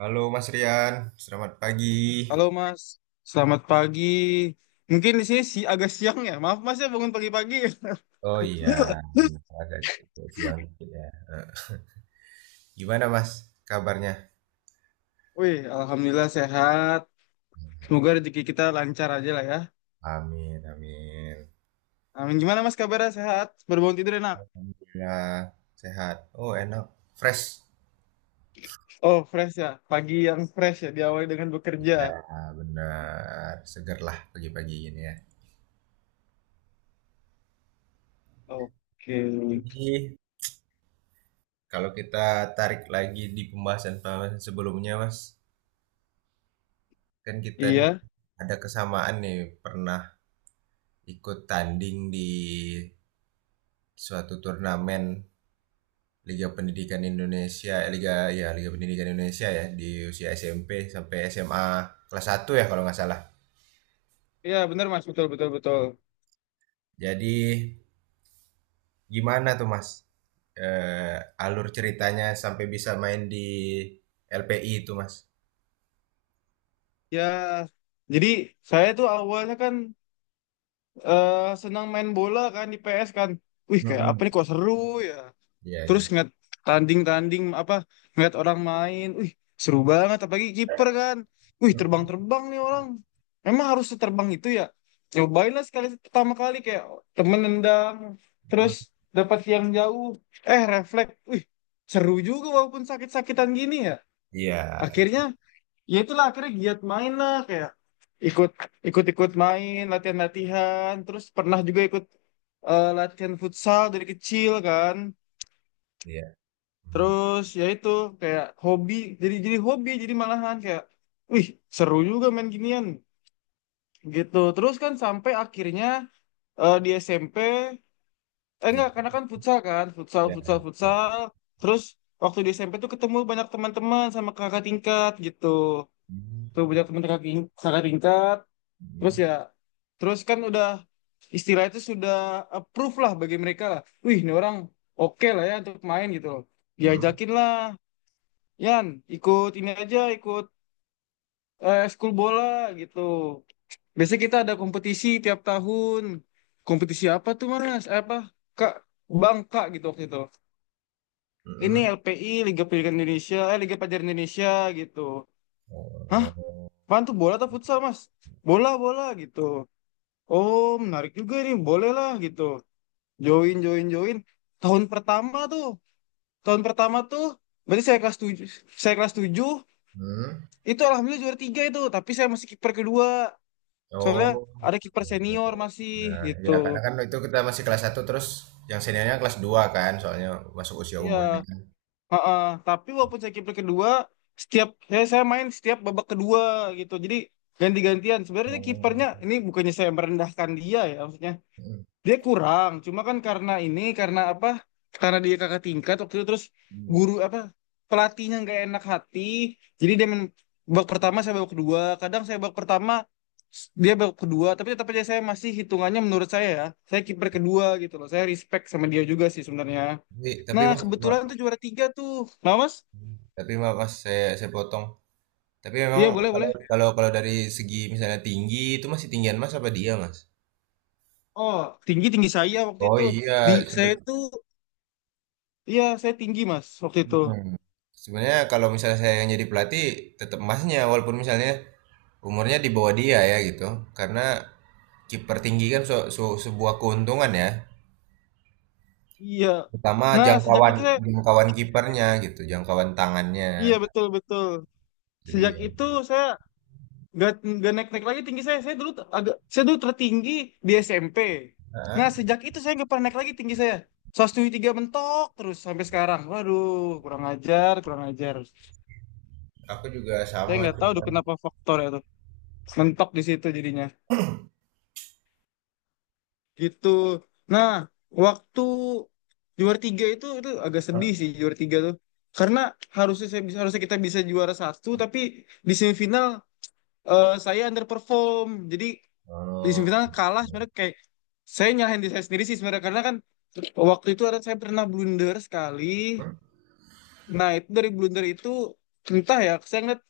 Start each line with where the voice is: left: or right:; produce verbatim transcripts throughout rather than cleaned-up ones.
right: Halo Mas Rian, selamat pagi.
left: Halo Mas, selamat pagi. Mungkin di sini si agak siang ya. Maaf Mas ya bangun pagi-pagi.
right: Oh iya, benar, agak agak siang dikit ya. Eh, Gimana Mas kabarnya?
left: Wih, alhamdulillah sehat. Semoga rezeki kita lancar aja lah ya.
right: Amin, amin.
left: Amin. Gimana Mas kabarnya sehat? Baru bangun tidur enak.
right: Alhamdulillah, sehat. Oh enak, fresh.
left: Oh, fresh ya. Pagi yang fresh ya diawali dengan bekerja.
right: Ya benar, seger lah pagi-pagi ini ya.
left: Oke.
right: Jadi kalau kita tarik lagi di pembahasan-pembahasan sebelumnya Mas, kan kita nih
left: Iya.
right: ada kesamaan nih pernah ikut tanding di suatu turnamen Liga Pendidikan Indonesia, eh, Liga ya Liga Pendidikan Indonesia ya di usia S M P sampai S M A kelas satu ya kalau nggak salah.
left: Iya, benar Mas, betul betul betul.
right: Jadi gimana tuh Mas? Eh, Alur ceritanya sampai bisa main di L P I itu Mas?
left: Ya, jadi saya tuh awalnya kan eh, senang main bola kan di P S kan. Wih, kayak apa
right: Mm-mm.
left: nih kok seru ya.
right: Iya
left: Terus
right: iya.
left: ngeliat tanding-tanding apa, ngeliat orang main, wih seru banget, apalagi kiper kan. Wih, terbang-terbang nih orang, emang harus terbang itu ya. Cobain lah sekali, pertama kali kayak temen nendang terus
right: Mhm.
left: dapat yang jauh, eh refleks. Wih, seru juga walaupun sakit-sakitan gini ya.
right: Iya
left: Akhirnya, ya itulah, akhirnya giat main lah, kayak ikut ikut-ikut main, latihan-latihan, terus pernah juga ikut eh, latihan futsal dari kecil kan.
right: iya. Hmm.
left: Terus ya itu kayak hobi, jadi jadi hobi, jadi malahan kayak wih seru juga main ginian gitu. Terus kan sampai akhirnya eh, di S M P, eh
right: Iya.
left: enggak, karena kan futsal kan, futsal
right: Iya.
left: futsal futsal. Terus waktu di S M P tuh ketemu banyak teman-teman sama kakak tingkat gitu,
right: Hmm.
left: tuh banyak teman kakak ting- kakak tingkat. Terus
right: Hmm.
left: ya, terus kan udah istilah itu sudah approve lah bagi mereka lah, wih ini orang oke lah ya untuk main gitu loh,
right: Hmm.
left: diajakin lah. Yan, ikut ini aja, ikut eh, ekskul bola gitu. Biasanya kita ada kompetisi tiap tahun. Kompetisi apa tuh, Mas? Eh, Apa? Kak, Bangka gitu waktu itu. Ini
right: Hmm.
left: L P I, Liga Pendidikan Indonesia, eh Liga Pelajar Indonesia gitu. Hah?
right: Oh.
left: Apaan tuh bola atau futsal, Mas? Bola, bola gitu. Oh, menarik juga nih, boleh lah gitu. Join, join, join. Tahun pertama tuh, tahun pertama tuh, berarti saya kelas tujuh, saya kelas tujuh,
right: Hmm.
left: itu alhamdulillah juara tiga itu, tapi saya masih kiper kedua. Soalnya
right: Oh,
left: ada kiper
right: gitu.
left: senior masih
right: Nah,
left: gitu.
right: ya karena kan itu kita masih kelas satu terus yang seniornya kelas dua kan, soalnya masuk usia
left: Iya,
right: umurnya kan.
left: heeh. Tapi walaupun saya kiper kedua, setiap saya, saya main setiap babak kedua gitu. Jadi ganti-gantian. Sebenarnya kipernya
right: Oh.
left: ini bukannya saya merendahkan dia ya, maksudnya.
right: Mm,
left: Dia kurang, cuma kan karena ini, karena apa? Karena dia kakak tingkat waktu itu. Terus guru
right: mm.
left: apa, pelatihnya nggak enak hati, jadi dia main babak pertama, saya babak kedua. Kadang saya babak pertama, s- dia babak kedua, tapi tetap aja saya masih hitungannya, menurut saya ya, saya kiper kedua gitu loh. Saya respect sama dia juga sih sebenarnya.
right: Tapi tapi
left: Nah
right: mas, Ma-
left: kebetulan tuh juara tiga tuh, nah mas?
right: tapi Ma- mas saya saya potong. Tapi memang
left: Iya boleh
right: kalau
left: boleh.
right: kalau kalau dari segi misalnya tinggi itu masih tinggian mas apa dia mas?
left: Oh, tinggi tinggi saya waktu
right: Oh
left: itu, di
right: iya,
left: saya
right: sebe-
left: tuh, iya saya tinggi mas waktu itu.
right: mm. Sebenarnya kalau misalnya saya yang jadi pelatih tetap masnya walaupun misalnya umurnya di bawah dia ya gitu. Karena kiper tinggi kan su- su- sebuah keuntungan ya.
left: Iya.
right: Pertama
left: Nah, sejak
right: jangkauan
left: itu saya.
right: jangkauan kipernya gitu, jangkauan tangannya.
left: Iya betul betul.
right: Itu
left: Sejak
right: dia.
left: itu saya nggak nggak naik naik lagi tinggi saya. Saya dulu t- agak, saya dulu tertinggi di S M P. Nah
right: Heeh,
left: sejak itu saya nggak pernah naik lagi tinggi saya. seratus tujuh puluh tiga mentok terus sampai sekarang. Waduh, kurang ajar kurang ajar.
right: aku juga
left: Saya
right: sama
left: nggak tahu tuh
right: cuman
left: kenapa faktor itu mentok di situ jadinya. Gitu. Nah waktu juara tiga itu itu agak sedih sih juara tiga tuh. Karena harusnya saya bisa, harusnya kita bisa juara satu, tapi di semifinal eh, saya underperform. Jadi di semifinal
right: eee,
left: kalah, sebenarnya kayak saya nyalahin diri saya sendiri sih sebenarnya, karena kan waktu itu ada, saya pernah blunder sekali. Nah itu dari blunder itu entah ya, saya ngeliat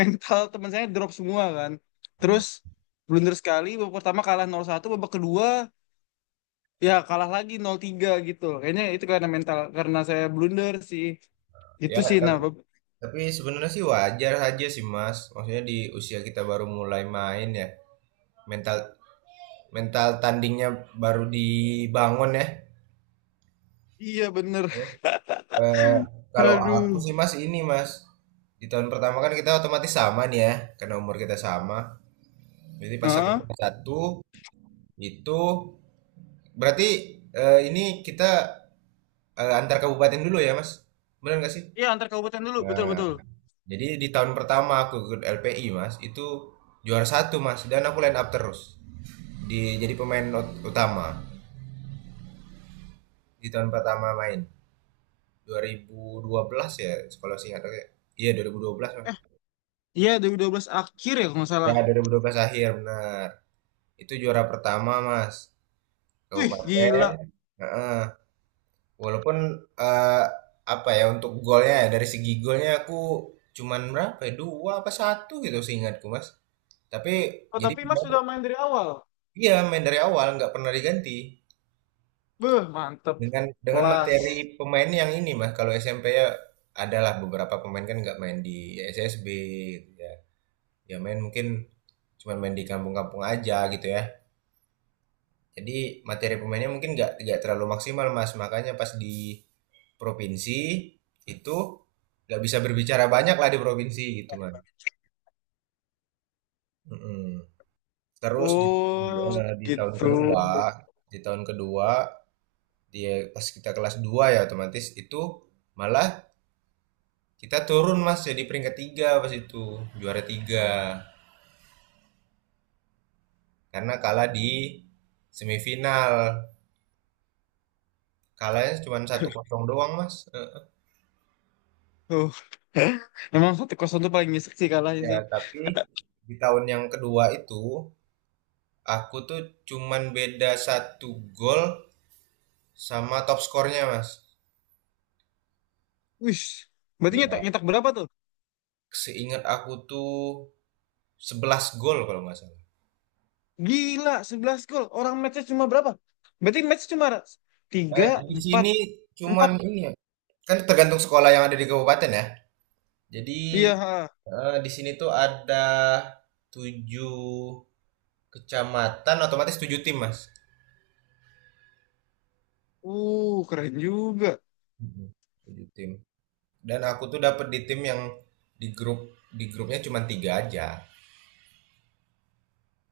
left: mental teman saya drop semua kan. Terus blunder sekali, babak pertama kalah nol satu, babak kedua ya kalah lagi nol tiga gitu, kayaknya itu karena mental, karena saya blunder sih itu
right: ya
left: sih. Nah
right: tapi
left: bab-
right: tapi sebenarnya sih wajar aja sih Mas, maksudnya di usia kita baru mulai main ya, mental mental tandingnya baru dibangun ya.
left: iya bener.
right: Eee, Kalau
left: Aduh.
right: aku sih Mas ini Mas, di tahun pertama kan kita otomatis sama nih ya, karena umur kita sama. Jadi pas aku
left: Hah?
right: kelas satu itu berarti, eh, ini kita, eh, antar kabupaten dulu ya, Mas? Benar nggak sih?
left: Iya antar kabupaten dulu, betul
right: Nah,
left: betul.
right: jadi di tahun pertama aku ikut L P I, Mas, itu juara satu, Mas, dan aku line up terus. Di, jadi pemain ut- utama di tahun pertama main dua ribu dua belas ya, sekolah singkat aku ya. Iya, dua nol satu dua, Mas.
left: Eh iya, dua dua ribu dua belas akhir ya kalau nggak
right: Ya,
left: salah.
right: dua ribu dua belas akhir, benar. Itu juara pertama, Mas.
left: Wih, gila.
right: Kabupaten. Heeh. Walaupun eh, apa ya untuk golnya ya, dari segi golnya aku cuman berapa ya, dua apa satu gitu seingatku Mas. Tapi
left: Oh,
right: jadi
left: tapi Mas sudah main dari awal.
right: iya main dari awal nggak pernah diganti
left: Beuh, mantep.
right: dengan dengan
left: Kelas.
right: materi pemain yang ini Mas. Kalau S M P ya adalah beberapa pemain kan nggak main di S S B gitu ya. Ya main mungkin cuman main di kampung-kampung aja gitu ya. Jadi materi pemainnya mungkin nggak nggak terlalu maksimal mas, makanya pas di provinsi itu nggak bisa berbicara banyak lah di provinsi gitu mas. Mm-mm. Terus di,
left: Oh,
right: ya, di tahun
left: gitu.
right: kedua di tahun kedua dia pas kita kelas dua ya otomatis itu malah kita turun mas, jadi peringkat tiga pas itu, juara tiga karena kalah di semifinal, kalahnya cuma satu kosong doang mas. Eh,
left: Oh. Emang satu kosong tuh paling nyesek sih kalahnya
right: ya,
left: sih.
right: tapi di tahun yang kedua itu, aku tuh cuman beda satu gol sama top skornya, Mas.
left: Wih, berarti nyetak,
right: Iya.
left: nyetak berapa tuh?
right: Seingat aku tuh sebelas gol kalau nggak salah.
left: Gila, sebelas gol. Orang matchnya cuma berapa? Berarti match cuma
right: Eh,
left: tiga,
right: di
left: empat,
right: sini cuman
left: empat.
right: ini ya, kan tergantung sekolah yang ada di kabupaten ya. Jadi
left: Iya, ha.
right: eh, di sini tuh ada tujuh kecamatan, otomatis tujuh tim, Mas.
left: Uh, keren juga.
right: Mhm. tujuh tim. Dan aku tuh dapet di tim yang di grup di grupnya cuman tiga aja.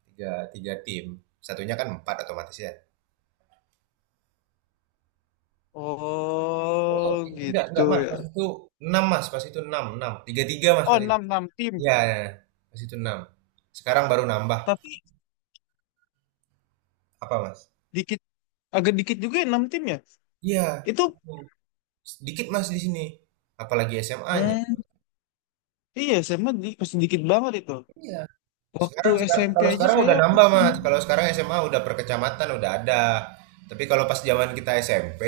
right: Tiga, tiga tim. Satunya kan empat otomatis ya. Oh,
left: Oh,
right: enggak,
left: gitu
right: enggak, Mas. Pas
left: ya.
right: itu enam Mas. Pas itu enam, enam, tiga Mas,
left: Oh,
right: pas itu.
left: enam enam tim.
right: Iya, ya, ya. Pas itu enam. Sekarang baru nambah.
left: Tapi
right: Apa, Mas?
left: dikit, agak dikit juga ya enam tim ya.
right: Iya.
left: Itu.
right: Sedikit, Mas, di sini. Apalagi S M A-nya.
left: Hmm, iya S M A di, pasti dikit banget itu.
right: Iya.
left: Waktu
right: Sekarang, seka-
left: S M P
right: kalau
left: aja
right: sekarang
left: saya
right: udah
left: waktu
right: nambah,
left: itu kan.
right: Mas. Kalau sekarang S M A udah per kecamatan, udah ada. Tapi kalau pas zaman kita S M P,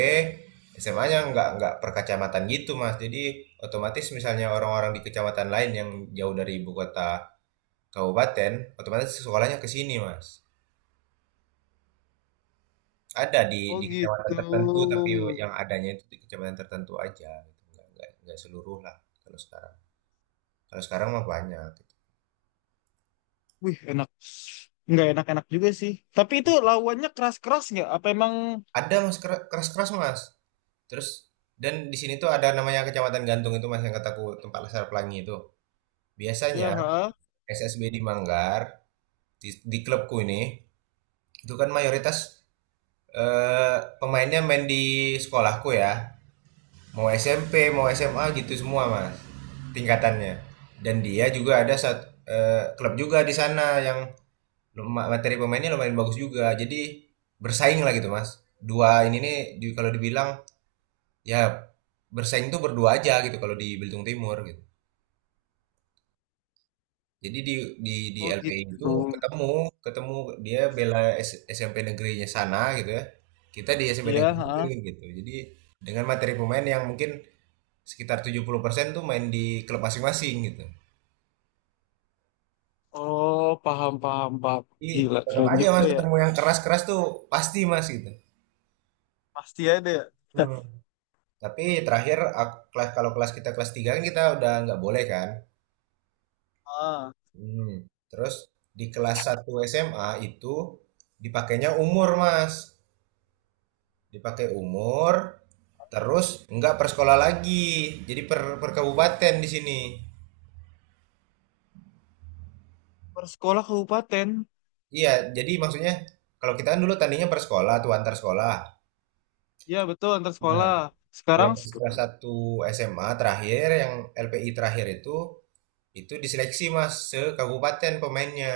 right: S M A-nya nggak nggak per kecamatan gitu, Mas. Jadi otomatis misalnya orang-orang di kecamatan lain yang jauh dari ibu kota kabupaten, otomatis sekolahnya ke sini, Mas. Ada di
left: Oh
right: di
left: gitu.
right: kecamatan tertentu, tapi yang adanya itu di kecamatan tertentu aja gitu. Nggak, nggak, nggak seluruh lah kalau sekarang. Kalau sekarang mah banyak gitu.
left: Wih enak. Nggak enak-enak juga sih. Tapi itu lawannya keras-keras nggak? Apa emang
right: Ada Mas, kera- keras-keras Mas. Terus dan di sini tuh ada namanya Kecamatan Gantung itu Mas yang kataku tempat laser pelangi itu. Biasanya
left: ya? Ha?
right: S S B di Manggar, di, di klubku ini itu kan mayoritas eh, pemainnya main di sekolahku ya. Mau S M P mau S M A gitu semua mas tingkatannya. Dan dia juga ada satu eh, klub juga di sana yang luma- materi pemainnya lumayan bagus juga, jadi bersaing lah gitu mas. Dua ini nih di- kalau dibilang ya bersaing tuh berdua aja gitu kalau di Belitung Timur gitu. Jadi di di di
left: Oh
right: L P I itu
left: gitu.
right: ketemu, ketemu dia bela S- SMP negerinya sana gitu ya, kita di S M P
left: Ya.
right: negeri
left: Ha?
right: gitu. Jadi dengan materi pemain yang mungkin sekitar tujuh puluh persen tuh main di klub masing-masing gitu.
left: Oh paham paham paham.
right: Jadi
left: Gila
right: tetap
left: keren
right: aja
left: juga
right: mas
left: ya.
right: ketemu yang keras-keras tuh pasti mas gitu.
left: Pasti ada ya.
right: Hmm. Tapi terakhir ak- kelas kalau kelas kita kelas tiga kan kita udah nggak boleh kan.
left: Ah,
right: Hmm. Terus di kelas satu S M A itu dipakainya umur mas. Dipakai umur terus nggak per sekolah lagi. Jadi per, per kabupaten di sini.
left: per sekolah kabupaten.
right: Iya, jadi maksudnya kalau kita kan dulu tandingnya per sekolah tuh antar sekolah.
left: Ya betul antar sekolah.
right: Kalau
left: Sekarang
right: pas
left: sek-
right: kelas satu S M A terakhir, yang L P I terakhir itu, itu diseleksi Mas se kabupaten pemainnya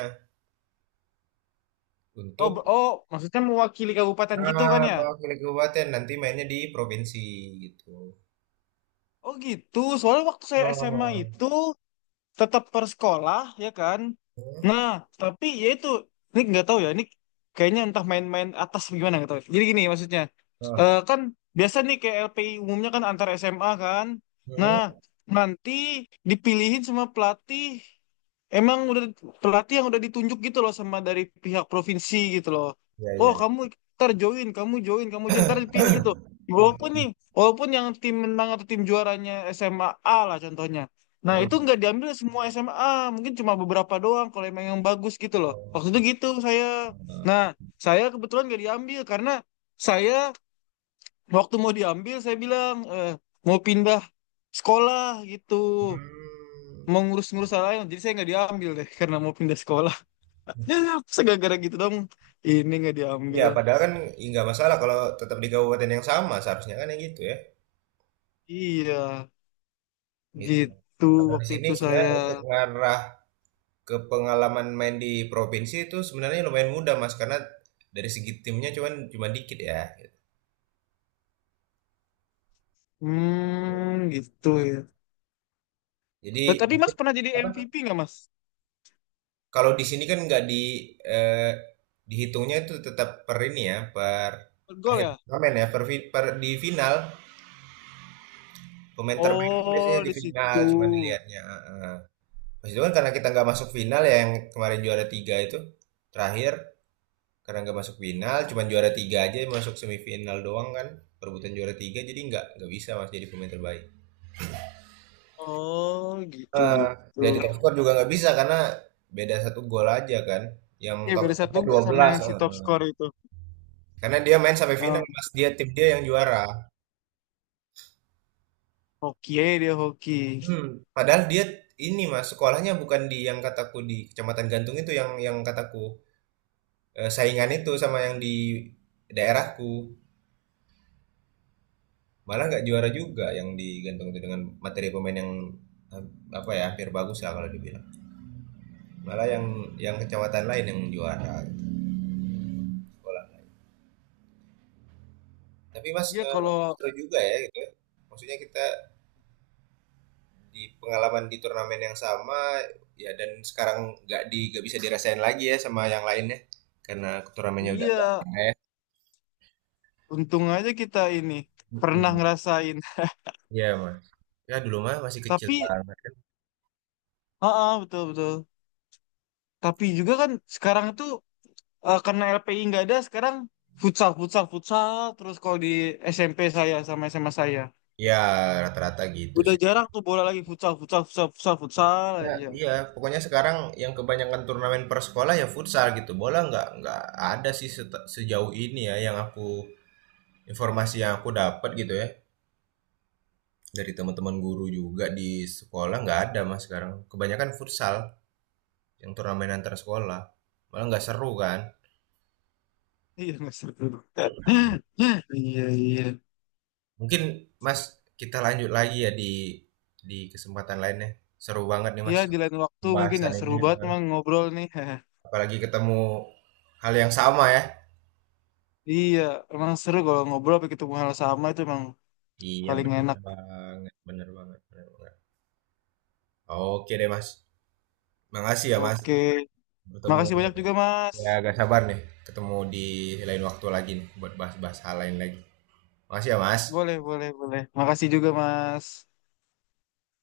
left: oh,
right: untuk
left: b- oh maksudnya mewakili kabupaten gitu kan
right: ah,
left: ya?
right: mewakili kabupaten nanti mainnya di provinsi gitu.
left: Oh gitu, soalnya waktu saya S M A
right: Oh.
left: itu tetap persekolah ya kan.
right: Hmm.
left: Nah tapi ya itu, ini nggak tahu ya ini, kayaknya entah main-main atas apa gimana nggak tahu, jadi gini maksudnya. eh,
right: Ah.
left: kan biasa nih kayak L P I umumnya kan antar S M A kan. Nah
right: Hmm.
left: nanti dipilihin sama pelatih, emang udah pelatih yang udah ditunjuk gitu loh sama dari pihak provinsi gitu loh.
right: Ya,
left: Oh
right: ya, ya.
left: kamu, ntar join, kamu join, kamu join ntar dipilih gitu. Walaupun nih, walaupun yang tim menang atau tim juaranya SMA A, A lah contohnya. Nah, itu
right: Hmm.
left: nggak diambil semua S M A, mungkin cuma beberapa doang kalau emang yang bagus gitu loh.
right: Oh.
left: Waktu itu gitu saya. Nah, saya kebetulan nggak diambil karena saya, waktu mau diambil saya bilang eh, mau pindah sekolah gitu,
right: Hmm.
left: mau ngurus-ngurus hal lain. Jadi saya nggak diambil deh karena mau pindah sekolah. Masa gara gitu dong, ini nggak
right: Ya,
left: diambil.
right: padahal kan i- nggak masalah kalau tetap di kabupaten yang sama seharusnya kan yang gitu ya.
left: Iya,
right: Gitu.
left: gitu
right: Kalau di
left: waktu
right: sini
left: itu
right: sebenarnya
left: saya.
right: untuk ngarah ke pengalaman main di provinsi itu sebenarnya lumayan mudah Mas karena dari segi timnya cuman cuman dikit ya.
left: Hmm, gitu ya.
right: Jadi
left: But tadi Mas pernah jadi
right: apa?
left: M V P nggak Mas?
right: Kalau di sini kan nggak di eh, dihitungnya itu tetap per ini ya, per
left: Gol
right: akhir
left: ya?
right: turnamen ya, per, fi- per di final, pemain terbaik itu biasanya
left: Oh,
right: di
left: di
right: final cuman
left: situ.
right: dilihatnya. Heeh. Mas itu kan karena kita nggak masuk final ya, yang kemarin juara tiga itu terakhir, karena nggak masuk final cuman juara tiga aja, masuk semifinal doang kan perebutan juara tiga, jadi nggak nggak bisa Mas jadi pemain terbaik.
left: Oh, gitu
right: Eh,
left: gitu.
right: jadi top skor juga nggak bisa karena beda satu gol aja kan. Yang
left: Iya
right: top
left: beda satu
right: skornya
left: gol
right: dua
left: sama
right: belas.
left: yang si
right: Oh,
left: top
right: eh.
left: score itu.
right: Karena dia main sampai final,
left: Yang
right: Mas. Dia tim, dia yang juara.
left: hoki ya, dia hoki.
right: Hmm. Padahal dia ini, Mas, sekolahnya bukan di yang kataku di Kecamatan Gantung itu, yang yang kataku eh, saingan itu sama yang di daerahku. Malah nggak juara juga yang di Gantung itu dengan materi pemain yang eh, apa ya hampir bagus lah kalau dibilang, malah yang yang kecamatan lain yang juara. Tapi Mas,
left: Iya
right: eee,
left: kalau
right: seru juga ya gitu ya. Maksudnya kita di pengalaman di turnamen yang sama, ya, dan sekarang nggak di nggak bisa dirasain lagi ya sama yang lainnya, karena turnamennya udah nggak
left: iya,
right: ada ya.
left: untung aja kita ini pernah
right: Mhm,
left: ngerasain.
right: iya Mas. Ya dulu mah masih kecil
left: Tapi
right: banget kan.
left: heeh betul betul. Tapi juga kan sekarang itu eh, karena L P I nggak ada sekarang, futsal futsal futsal. Terus kalau di S M P saya sama S M A saya
right: Ya rata-rata gitu
left: udah
right: sih.
left: jarang tuh bola lagi, futsal futsal futsal futsal futsal
right: Ya
left: aja.
right: iya, pokoknya sekarang yang kebanyakan turnamen per sekolah ya futsal gitu, bola nggak nggak ada sih, sete sejauh ini ya yang aku informasi yang aku dapat gitu ya. Dari teman-teman guru juga di sekolah nggak ada Mas sekarang. Kebanyakan futsal yang turnamen antar sekolah. Malah nggak seru kan.
left: Iya nggak seru. Iya iya.
right: Mungkin Mas kita lanjut lagi ya di di kesempatan lainnya. Seru banget nih
left: Iya
right: Mas
left: di lain waktu mungkin ya,
right: pembahasan
left: seru
right: ini.
left: banget emang ngobrol nih.
right: Apalagi ketemu hal yang sama ya.
left: Iya emang seru kalau ngobrol pakai ketemu hal sama itu emang
right: Iya
left: paling
right: bener
left: enak.
right: banget, bener banget, bener banget. Oke deh Mas. Makasih ya Mas.
left: Oke,
right: Bertemu
left: makasih banyak juga Mas.
right: ya agak sabar nih, ketemu di lain waktu lagi nih buat bahas-bahas hal lain lagi. Makasih ya Mas.
left: Boleh boleh boleh. Makasih juga Mas.